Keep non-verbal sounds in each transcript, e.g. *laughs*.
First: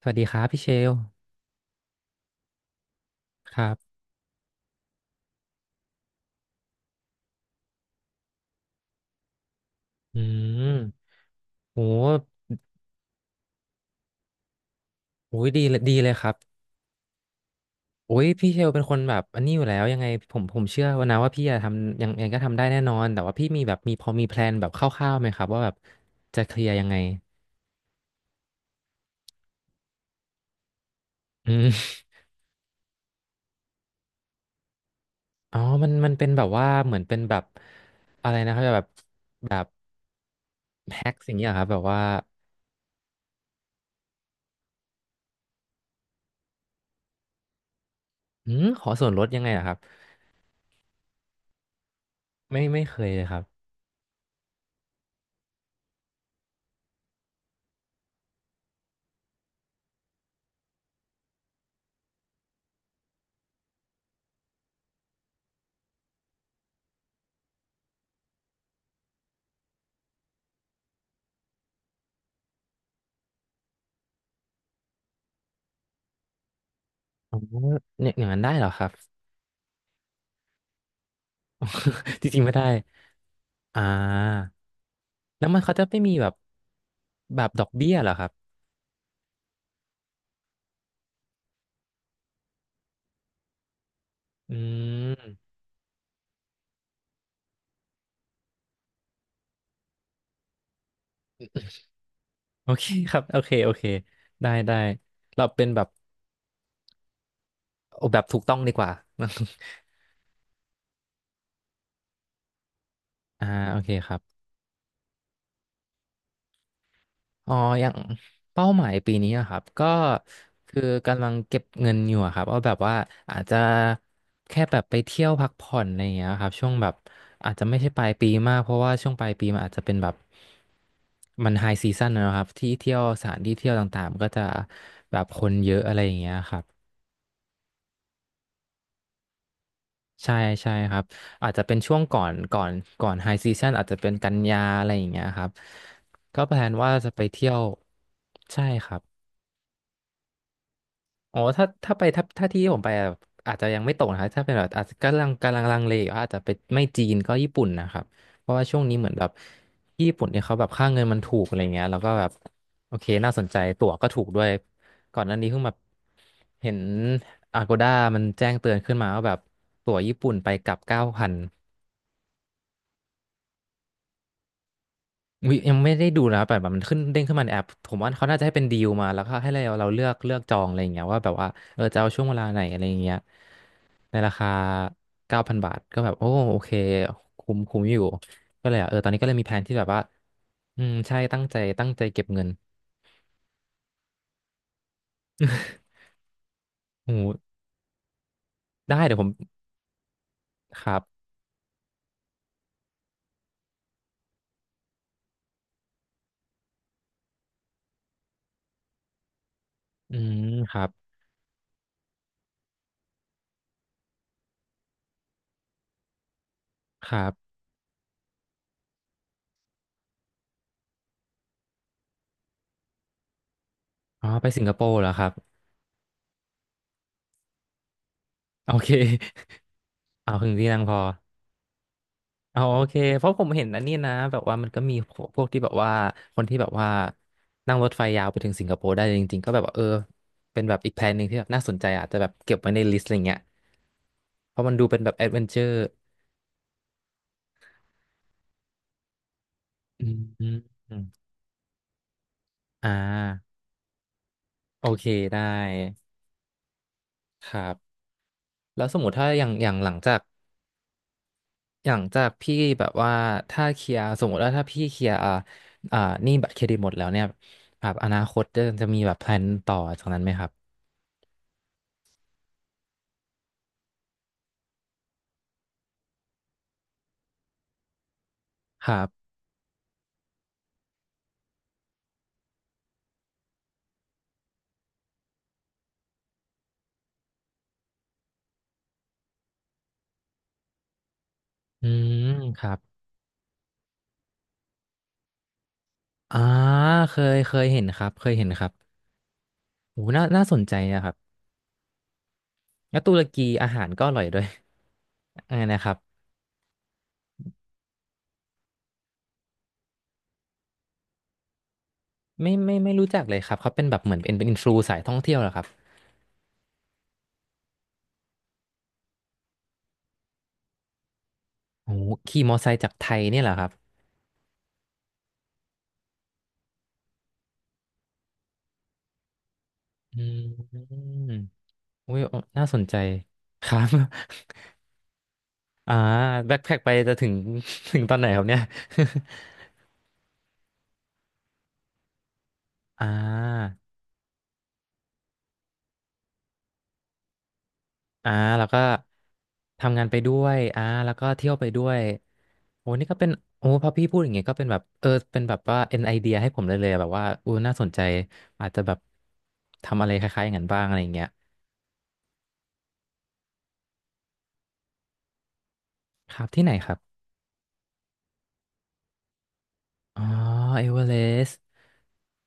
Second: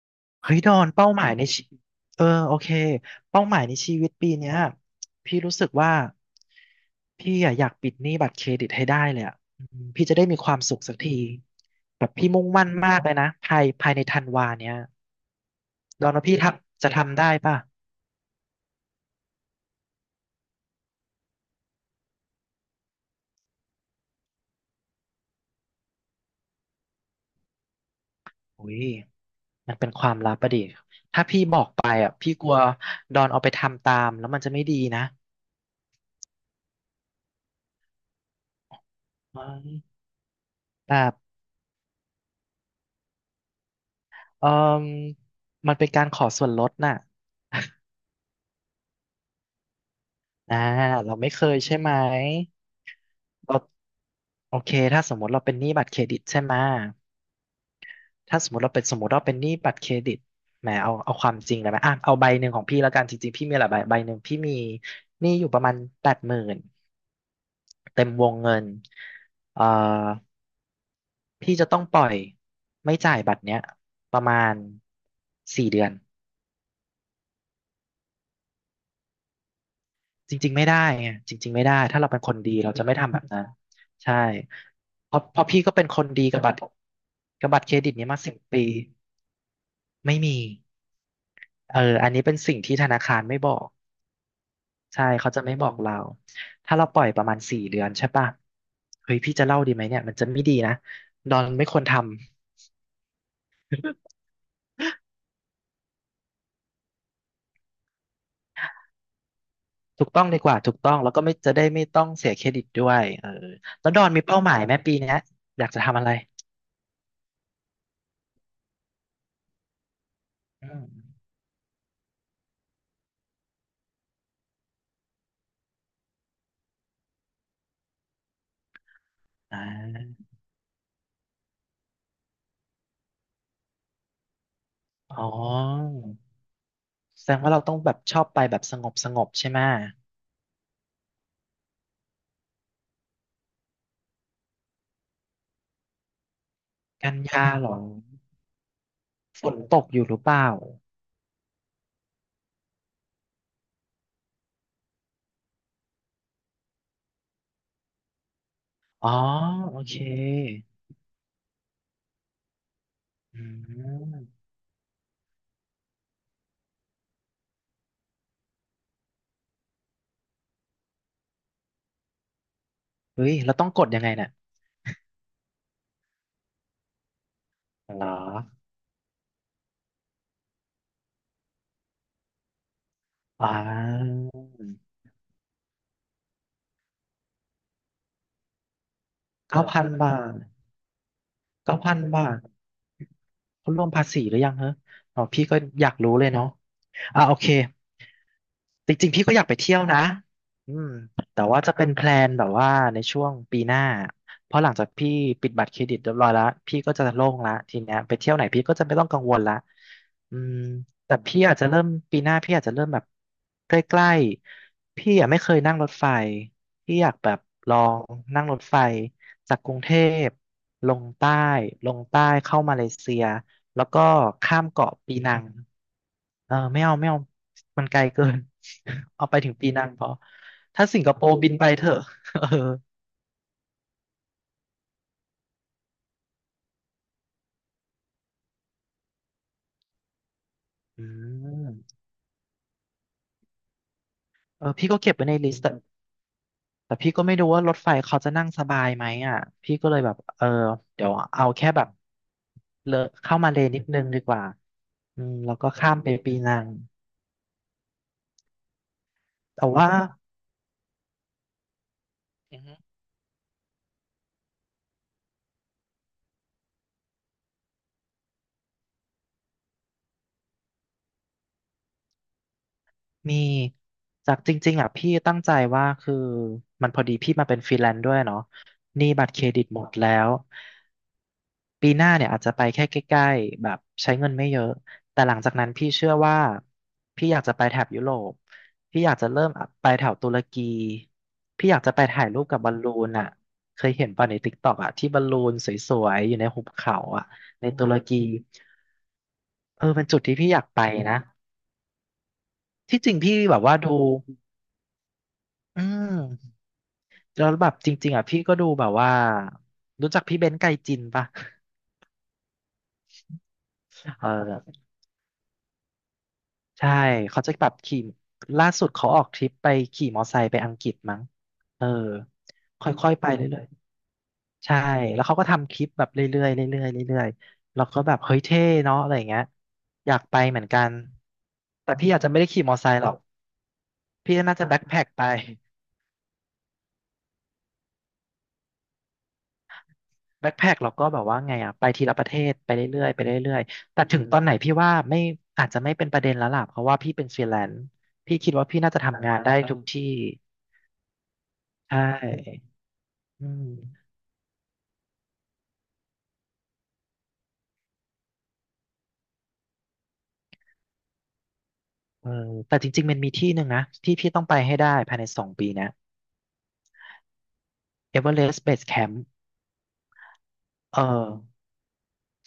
สวัสดีครับเฮ้ยพี่เชดอนลเป้าหมายในชีเออโอเคเป้าหคมายรัในชีบวิตปีเนี้ยพี่รู้สึกว่าพี่อะอยากปิดหนี้บัตรเครดิตให้ได้เลยอ่ะอืมพี่จะอืได้มีความสุขสักมทีแบบโหพี่มุ่งมั่นมากเลยนะภายในธันวาเนี้ยโอ้ยดีเลยดีดเลอนยคว่ารัพี่บทับจะทำได้ป่ะโอ้ยพี่เชลเป็นคนแบบอันนี้อยู่แล้วยังไงผมเชื่อว่านะว่าพี่จะทำยังไงก็ทำได้แน่นอนแต่ว่าพี่มีแบบมีพอมีแพลนแบบคร่าวๆไหมครับว่าแบบจะเคลียร์ยังไงอุ้ยมันเป็นความลับอะดิถ้าพี่อืบอกไปมอ่ะพี่กลัวดอนเอาไปทำตามแล้วมันจะไม่ดีนะอ๋อมันเป็นแบบว่าเหมือนเป็นแบบอะไรนะครับแบบแบแฮ็บกสิ่างเงี้ยเหรอครับแบบว่าเออมมันเป็นการขอส่วนลดน่ะ *laughs* อืมขอส่วนลดยังไงเหรอครับอ่าเราไม่เคยใช่ไหมไม่เคยเลยครับเราโอเคถ้าสมมติเราเป็นหนี้บัตรเครดิตใช่ไหม ถ้าสมมติเราเป็นสมมติเราเป็นหนี้บัตรเครดิตแหมเอาความจริงเลยไหมอ่ะเอาใบหนึ่งของพี่แล้วกันจริงๆพี่มีหลายใบใบหนึ่งพี่มีหนี้อยู่ประมาณ80,000เต็มวงเงินเอ่อพี่จะต้องปล่อยไม่จ่ายบัตรเนี้ยประมาณสี่เดือน อ๋อเนี่ยอย่างนั้นได้เหรอครับ จริงๆไม่ได้ไงจริงๆไม่ได้ถ้าเราเป็น *laughs* จคนริงๆดีไม่ได้เราจะไม่ทำแบบนั้นอ่ใช่า เพราะเพแล้ราะวมัพี่นก็เขาเป็จะนคไม่นมีดีแบบกับบัตรแบกับบบัดตอรกเครดิเบี้ตยเหนี้รอมาครับ สิบปีไม่มีเอออันนี้เป็นสิ่งที่ธนาคารไม่บอกอืใช่เขาม จะไม่บอกเราถ้าเราปล่อยประมาณสี่เดือนใช่ป่ะเฮ้ยพี่จะเล่าดีไหมเนี่ยมันจะไม่ดีนะดอนไม่ควรทำโอเค *laughs* ครับ โอเค โอเค ได้ ได้ เราเป็นแบบเอาแบบถูกต้องดีกว่า ถูกต้องดีกว่าถูกต้องแล้วก็ไม่จะได้ไม่ต้องเสียเครดิตด้วยเออ *laughs* อ่า โอแล้เควดอคนรับ มีเป้าหมายไหมปีเนี้ยอยากจะทำอะไรอ๋ออย่างเป้าหมายปีนี้อะครับ ก็อืคือมกำลังเก็บเงินอยู่อะครับวอาแบบว่าอาจจะแค่แบบไปเที่ยวพักผ่อนอะไรอย่างเงี้ยครับช่วงแบบอาจจะไม่ใช่ปลายปีมากเพราะว่าช่วงปลายปีมัอ่านอาจจะเป็นแบบมันไฮซีซั่นนะครับที่เที่ยวสถานที่เที่ยวต่างๆมันก็จะแบอ๋บอ คนเยอะอะไรอย่างเงี้ยครับแสดงว่าเราต้องแบบชอบไปแบบสงบสงบใช่ไหมใช่ใช่ครับอาจจะเป็นช่วงก่อนไฮซีซันอาจจะเป็นกันยาอะไรอย่างเงี้ยครับก็แพลนว่าจะกันไปยาเที่ยวเหรอใช่ครับ ฝนตกอยู่หรือเปล่าอ๋อถ้าที่ผมไปอะอาจจะยังไม่ตกนะครับถ้าเป็นแบบอาจจะกำลังลังเลอยู่ว่าอาจจะไปไม่จีนก็ญี่ปุ่นนะครับเพราะว่าช่วงนี้เหอ๋มืออนแบบโอเคญี่ปุ่นเนี่ยเขาแบบค่าเงินมันถูกอะไรเงี้ยแล้วก็แบบโอเคน่าอืสนใจตั๋วก็ถูมกด้วยก่อนหน้านี้เพิ่งแบบเห็น Agoda มันแจ้งเตือนขึ้นมาว่าแบบตั๋วญี่ปุ่นไปกลับเก้าพัน เฮ้ยเราต้องกดยังไงเนี่ยอุ๊ยยังไม่ได้ดูนะแต่แบบมันขึ้นเด้งขึ้นมาในแอปผมเหรว่าอเขาน่าจะให้เป็นดีลมาแล้วก็ให้เราเลือกจองอะไรอย่างเงี้ยว่าแบบว่าเออจะเอาช่วงเวลาไหนอะไรอย่างเงี้ยอ่ในาราคา9,000 บาทก็แบบโอ้โอเคคุ้มคุ้มอยู่ก็เลยอ่ะเออตอนนี้ก็เลยมีแผนเก้าที่พัแบนบว่าบาทอืมใช่ตั้งใจเก้าตั้งพันใจเก็บาบท เงิน เขารวมภาษีหรือยังฮะอ๋อพี่ก็อยาก *laughs* รู้เลยเนาะโอ้อ่าโหโอเคจได้ริงเดี๋ๆยวพี่ผมก็อยากไปเที่ยวนะอืคมรับแต่ว่าจะเป็นแพลนแบบว่าในช่วงปีหน้าเพราะหลังจากพี่ปิดบัตรเครดิตเรียบร้อยแล้วพี่ก็จะโล่งละทีเนี้ยไปเที่ยวไหนพี่ก็จะไม่ต้องกังวลละอือืมมครับแต่พี่อาจจะเริ่มปีหน้าพี่อาจจะเริ่มแบบใกล้ๆพี่อ่ะไม่เคยนั่งรถไฟพี่อคยากรัแบบบลองนั่งรถไฟจากกรุงเทพลงใต้ลงใต้เข้ามาเลเซีย แล้วก็อ๋อไปข้าสิมงคโปเกาะร์เหรอปีครับนังเออไม่เอาไม่เอามันไกลเกิน โอเค *laughs* เอาไปถึงปีนังพอ *laughs* เอาถึงที่นั่งถ้าพอ สิงคโปร์บินไปเถอะ *laughs* เอออ๋อโอเคเพราะผมเห็นอันนี้นะแบบว่ามันก็มีพวกที่แบบว่าคนที่แบบว่านั่งรถไฟยาวไปถึงสิงคโปร์ได้จริงๆก็แบบว่าเออเป็นแบบอีกแพอืลนหนึ่งที่แบบน่าสนใจมอาจจะแบบเก็บไว้ในลิสต์อะไรเงี้ยเพเอราะมัอนดูพี่เป็ก็นแบเก็บบแอไว้ดในเวนลิเจสอต์แต่ร์แต่พี่ก็ไม่รู้ว่ารถไฟเขาจะนั่งสบายไหมอ่ะพี่ก็เลยอืแบบมเออือมอืมเดี๋ยวเอาแค่แบบอ่เลอะเข้ามาาเลนิดนึงดีกว่าโอเคอืมได้แล้วก็ข้ามไปปีนังครับแล้วสมมติถ้าอย่างแต่อย่างว่าหลังจากอย่างจากพี่อืม แบบว่าถ้าเคลียร์สมมติว่าถ้าพี่เคลียร์อ่าอ่าหนี้บัตรเครดิตหมดแล้วเนี่ยแบบอนาคตจะมีแบบแพลนต่อจากนั้นไหมครับมีจากจริงๆอ่ะพี่ตั้งใจว่าคือมันพอดีพี่มาเป็นฟรีแลนซ์ด้วยเนาะครัหนี้บัตรบ เครดิตหมดแล้วปีหน้าเนี่ยอาจจะไปแค่ใกล้ๆแบบใช้เงินไม่เยอะแต่หลังจากนั้นพี่เชื่อว่าพี่อยากจะไปแถบยุโรปพี่อยากจะเริ่มไปแถวตุรกีพี่อยากอืจะไปมถ่ายรูปกัคบบรัอลบลูนอ่ะเคยเห็นป่ะในติ๊กต็อกอ่ะที่บอลลูนสวยๆอยู่อ่าในหุบเขาเคอ่ะยเคยในเห็ตุนรครับกีเคยเห็นครับเออโหเป็นจุดน่าที่น่าพี่สอนยากใจไปนะครับนะแล้วที่จตุริงรพี่กีแบบอาว่าหารดูก็อร่อยด้วย *laughs* อะไรนะอืครับม แล้วแบบจริงๆอ่ะพี่ก็ดูแบบว่ารู้จักพี่เบนซ์ไกจินปะไม่รู้จักเลยครับเขาเป็นแบบเหมือนเอเป็นอินฟลูอสายท่องเที่ยวเหรอครับใช่เขาจะแบบขี่ล่าสุดเขาออกทริปไปขี่มอไซค์ไปอังกฤษมั้งเออโหขี่มอไซค์คจากไท่อยยๆไปเนี่ยเหรอเรื่คอยรับๆใช่แล้วเขาก็ทำคลิปแบบเรื่อยๆเรื่อยๆเรื่อยๆแล้วก็แบบเฮ้ยเท่เนาะอะไรอย่างเงี้ยอยาอกไปเหมือนืกันมแต่พี่อุ้ยอาจจะไม่ได้ขี่น่ามสอนไซใจค์หรอกครับ พี่น่า *laughs* จะแบ็คแพ็คไป อ่าแบ็คแพ็คไปจะถึง *laughs* ถึงตอนไหนครับเนี่ย *laughs* แบ็คแพ็คเราก็แบบว่าไงอ่ะไปทีละประเทศไปเรื่อ่อยๆไปเรื่อยา ๆแต่ถึงตอนไหนพี่ว่าไม่อาจจะไม่เป็นประเด็นแล้วล่ะเพราะว่าพี่เป็นฟรีแลนซ์อ่าพี่คิดแล้ว่าวก็พี่น่าจะทำงานได้ทุกทำที่งานไปด้วยอ่าแล้วก็เที่ยวไปด้วใชย่โอ้นี่ก็เป็นอืมโอ้พอพี่พูดอย่างเงี้ยก็เป็นแบบเออเป็นแบบว่าเป็นไอเดียให้ผมเลยอะแบบว่าอู้น่าสนใจอาจจะแบบทำอะไรคล้ายๆอย่างนั้นบ้างอะไรอย่างเงี้ยเออแต่จริงๆมันมีที่หนึ่งนะที่พี่ต้องไปให้ได้ภายใน2 ปีนะครับที่ไหนครับเอเวอเรสต์เบสแคมป์อ๋อเอเอเวอเรอ สต์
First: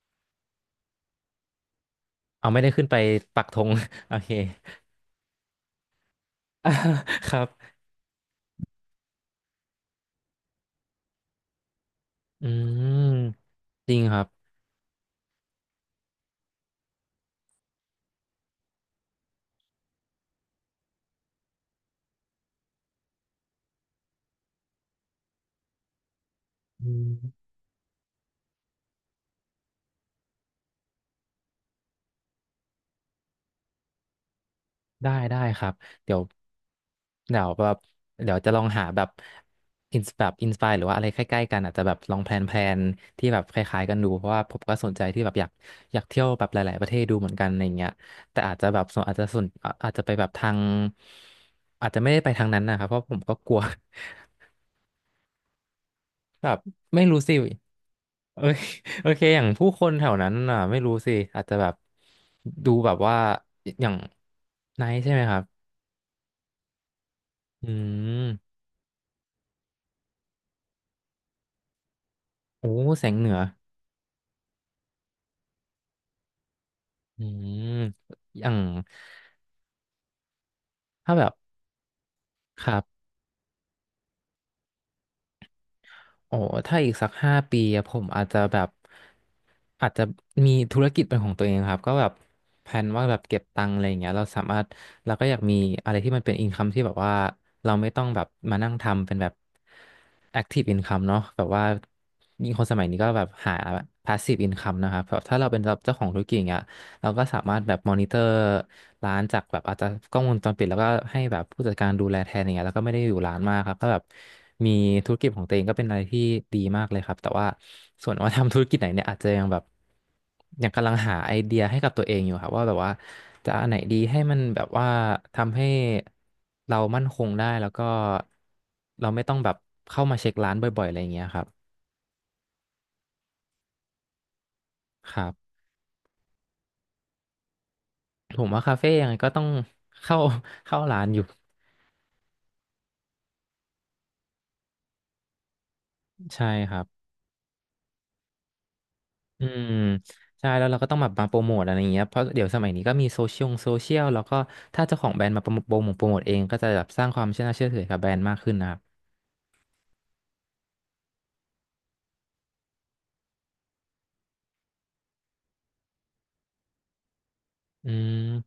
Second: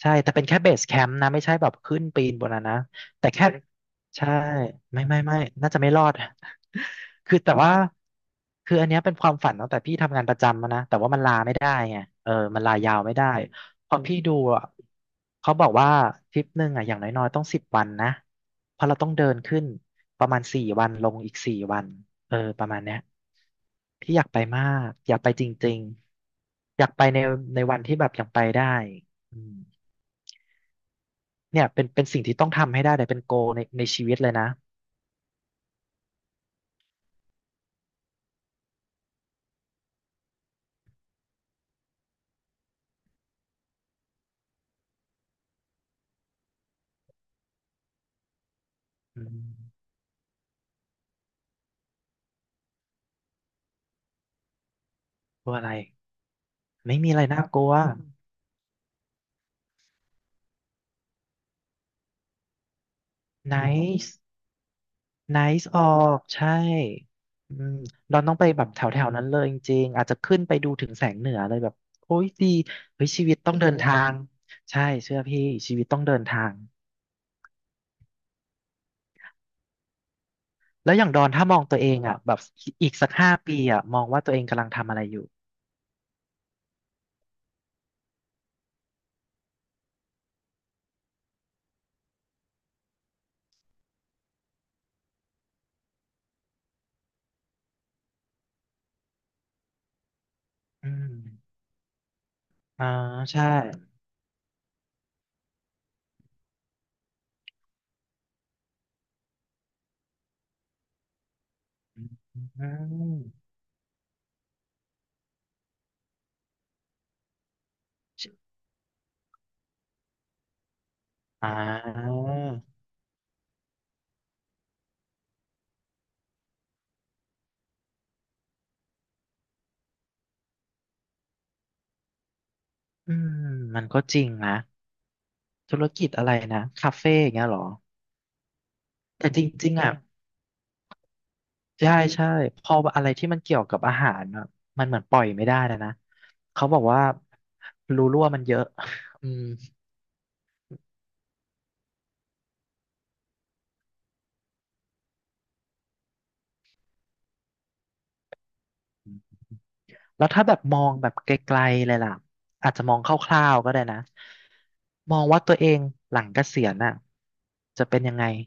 ใช่ แต่เป็นแค่เบสแคมป์นะไม่ใช่แบบขึ้นปีนบเอานไม่นั้นได้นะขึ้นไปแต่ปัแค่กธง *laughs* โอใช่เค ไม่ไม่ไม่น่าจะไม่รอด *laughs* *laughs* คคือรับแต่ว่าคืออันเนี้ยเป็นความฝันตั้งแต่พี่ทำงานประจำมานะแต่ว่ามันลาไม่ได้ไงเอออืมันลายามวไม่ได้พจอริงคพี่รับดูอ่ะเขาบอกว่าทริปหนึ่งอ่ะอย่างน้อยๆต้อง10 วันนะเพราะเราต้องเดินขึ้นประมาณสี่วันลงอีกสี่วันเออประมาณเนี้ยพี่อยากไปมากอยากไปจริงๆ อยากอืไปในม ในวันที่แบบยังไปได้อืม เนี่ยเป็นเป็นสิ่งที่ต้องทำให้ได้เลยเป็นโกในในชีวิตเลยนะได้ได้ครับเดี๋ยวเดี๋ยวแบบเดี๋ยวจะลองหาแบบอินสปายหรือว่าอะไรใกล้ๆกันอาจจะแบบลองแพลนแพลนที่แบบคล้ายๆกันดูเพราะว่าผมก็สนใจที่แบบอยากเที่ยวแบบหลายๆประเทศดูเหมือนกันอะไรเงี้ยแต่อาจจะแบบส่วนอาจอืจะส่วนอามอาจจะไปแบบทางอาจจะไม่ได้ไปทางนั้นนะครับเพราะผมก็กลัว กลัวอะไร *laughs* แบบไม่ไม่มีอะรู้ไรสิน่ากลัว เอ้ย *laughs* โอเคอย่างผู้คนแถวนั้นอ่ะไม่รู้สิอาจจะแบบดูแบบว่าอย่าง nice ไนท์ใช่ไหมครับ nice ออกใช่อือืมเรามต้องไปแบบแถวแถวนั้นเลยจริงๆอาจจะขึ้นไปดูถึงแสงเหนือเลยแบบโอ้ยดีโอ้แสเฮ้ยงชีเหนืวิตอ ต้องเดินทางใช่เชื่อพี่ชีวิตต้องเดินทางอืมอย่างแล้วอย่างถ้าดแบอนบถ้ามองตัวเองอ่ะแบบครัอีกบสัก5 ปีอ่ะมองว่าตัวเองกำลังทำอะไรอยู่โอ้ถ้าอีกสัก5 ปีอะผมอาจจะแบบอาจจะมีธุรกิจเป็นของตัวเองครับก็แบบแผนว่าแบบเก็บตังค์อะไรอย่างเงี้ยเราสามารถเราก็อยากมีอะไรที่มันเป็นอินคัมที่แบบว่าเราไม่ต้องแบบมานั่งทำเป็นแบบแอคทีฟอินอืคัมเนาะแบบมว่ายิ่งคนสมัอ่ายนี้ก็แบบใช่หาพาสซีฟอินคัมนะครับแบบถ้าเราเป็นเจ้าของธุรกิจอย่างเงี้ย เราก็สามารถแบบมอนิเตอร์ร้านจากแบบอาจจะกล้องวงจรปิดแล้วก็ให้แบบผู้จัดการดูแลแทอืนอย่างเงี้ยแล้วก็ไม่ได้อยู่ร้านมมากครับก็แบบมีธุรกิจของตัวเองก็เป็นอะไรที่ดีมากเลยครับแต่ว่าส่วนว่าทำธุรกิจไหนเนี่ยอาจจะยังแบบยังกำลังหาไออ่เดียให้กับตัวเอา งอยู่ครับว่าแบบว่าจะอันไหนดีให้มันแบบว่าทำให้เรามั่นคงได้แล้วก็เราไม่ต้องแบบเข้ามาเช็คร้านบ่อยๆอะไรอย่างเงี้ยครับอืมมันก็จริงนะครับธุรกิจอะไรนะคาเฟ่อย่างเงี้ยเหรอผมว่าคาเฟ่ยังไงแต่ก็จต้องริงๆอ่ะเข้าเข้าร้านอยู่ใช่ใช่พออะไรที่มันเกี่ยวกับอาหารอ่ะมันเหมือนปล่อยไม่ได้นะนะใช่เขาคบรัอกบ ว่ารูรั่วมันเยอะ *laughs* อืมอืมใช่แล้วเราก็ต้องแบบมาโปรโมทอะไรอย่างเงี้ยเพราะเดี๋ยวสมัยนี้ก็มีโซเชียลแล้วก็ถ้าเจ้าของแบรนด์มาโปรโมทโปรโมทโปรโมทเองก็จะแบบสร้างความเชื่อน่าเชื่อถือกับแบรนด์มากขึ้นนะครับแล้วถ้าแบบมองแบบไกลๆเลยล่ะอาจจะมองคร่าวๆก็ได้นะมองว่าตัวเองหลังเกษียณอ่ะจะอืเป็นยังไงม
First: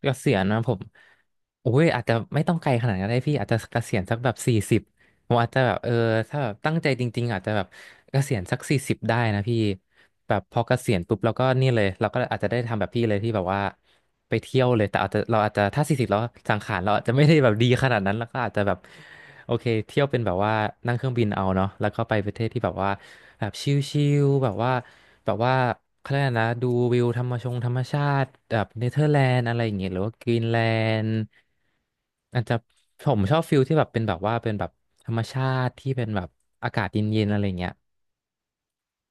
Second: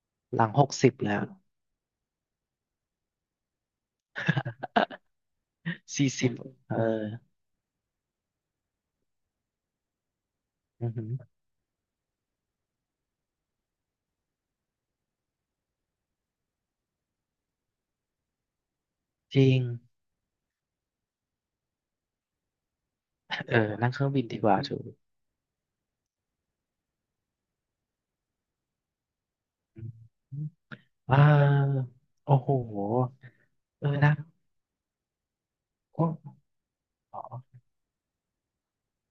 เกษียหณลังนะหผกมสิบแล้ว โอ้ยอาจจะไม่ต้องไกลขนาดนั้นก็ได้พี่อาจจะเกษียณสักแบบสี่สิบ ผมอาจจะแบบเออ *laughs* 40ถ้าแบบตั้เองอใจจริงๆอาจจะแบบเกษียณสักสี่สิบได้นะพี่แบบพอเกอืษีอยณหือปุ๊บเราก็นี่เลยเราก็อาจจะได้ทำแบบพี่เลยที่แบบว่าไปเที่ยวเลยแต่อาจจะเราอาจจะถ้าสี่สิบแล้วสังขารเราอาจจะไม่ได้แบบดีขนาดนั้นแล้วก็อาจจะแบบจโอริงเคเที่ยวเป็นแบบว่านั่งเครื่องบินเอาเนาะแล้วก็ไปประเทศที่แบบว่าแบบเออชนั่งเคิรื่องบินลดีๆกแบบว่าว่าถูก แบบว่าเขาเรียกอะไรนะดูวิวธรรมชงธรรมชาติแบบเนเธอร์แลนด์อะไรอย่างเงี้ยหรือว่ากรีนแลนด์ อ่าโอ้อาจโหจะผมชอบฟิลที่แบเอบอเป็นนะแบบว่าเป็นแบบธรรมชาติที่เป็ก็นแบบอากาศเอ๋ย็นๆอะไรอเงี้ย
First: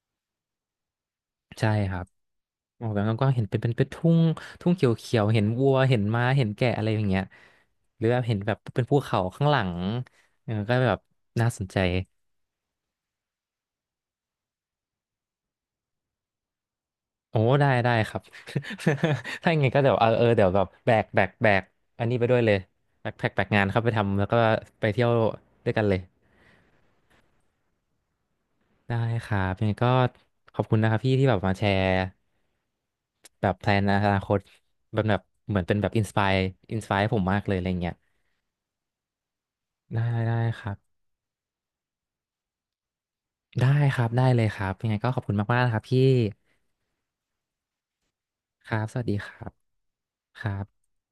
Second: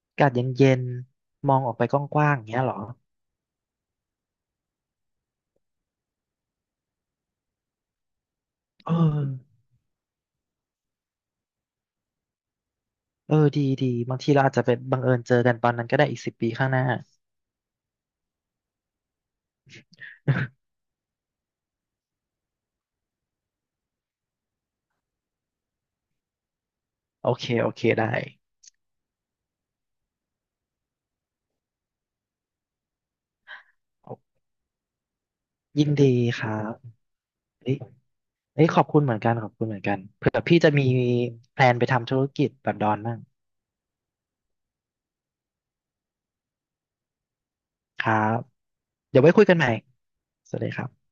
อากาศเย็นๆมองใช่ออกไปคกรับว้างๆอย่างเงี้ยเหรอมองไปกว้างๆเห็นเป็นทุ่งทุ่งเขียวๆเห็นวัวเห็นม้าเห็นแกะอะไรอย่างเงี้ยหรือแบบเห็นแบบเป็นเอภูเขาอข้างหลังเออก็แบบน่าสนใจเออดีดีบางทีเราอาจจะเป็นบังเอิญเจอกันตอนนั้นก็ได้อีกสิบปีข้างหน้า โอ้ได้ได้ครับ *laughs* ถ้าอย่างไงก็เดี๋ยวเออเดี๋ยวแบบ *laughs* แบกอันนี้ไปด้วยเลยแบกแพ็คแบกงานเข้าไปทำแล้วก็ไปเที่ยวด้วยกันเลย โอเคโอเคได้ได้ครับยังไงก็ขอบคุณนะครับพี่ที่แบบมาแชร์แบบแพลนอนาคตแบบเหมือนเป็นยิแบนบอินดีสปายครับอินสปายผมมากเลยอะไรเอ้ยเงี้ยเอ้ยขอบคุณเหมือนกันขอบคุณเหมือนกันได้เผื่ได้อพี่คจะรัมีบแพลนไปทำธุรกิจแบบดอนบ้างได้ครับได้เลยครับยังไงก็ขอบคุณมากๆนะครับพี่ ครับครับสวัสดีเดี๋ยวคไว้คุรัยบกันใหม่คสรัวัสดีครับบ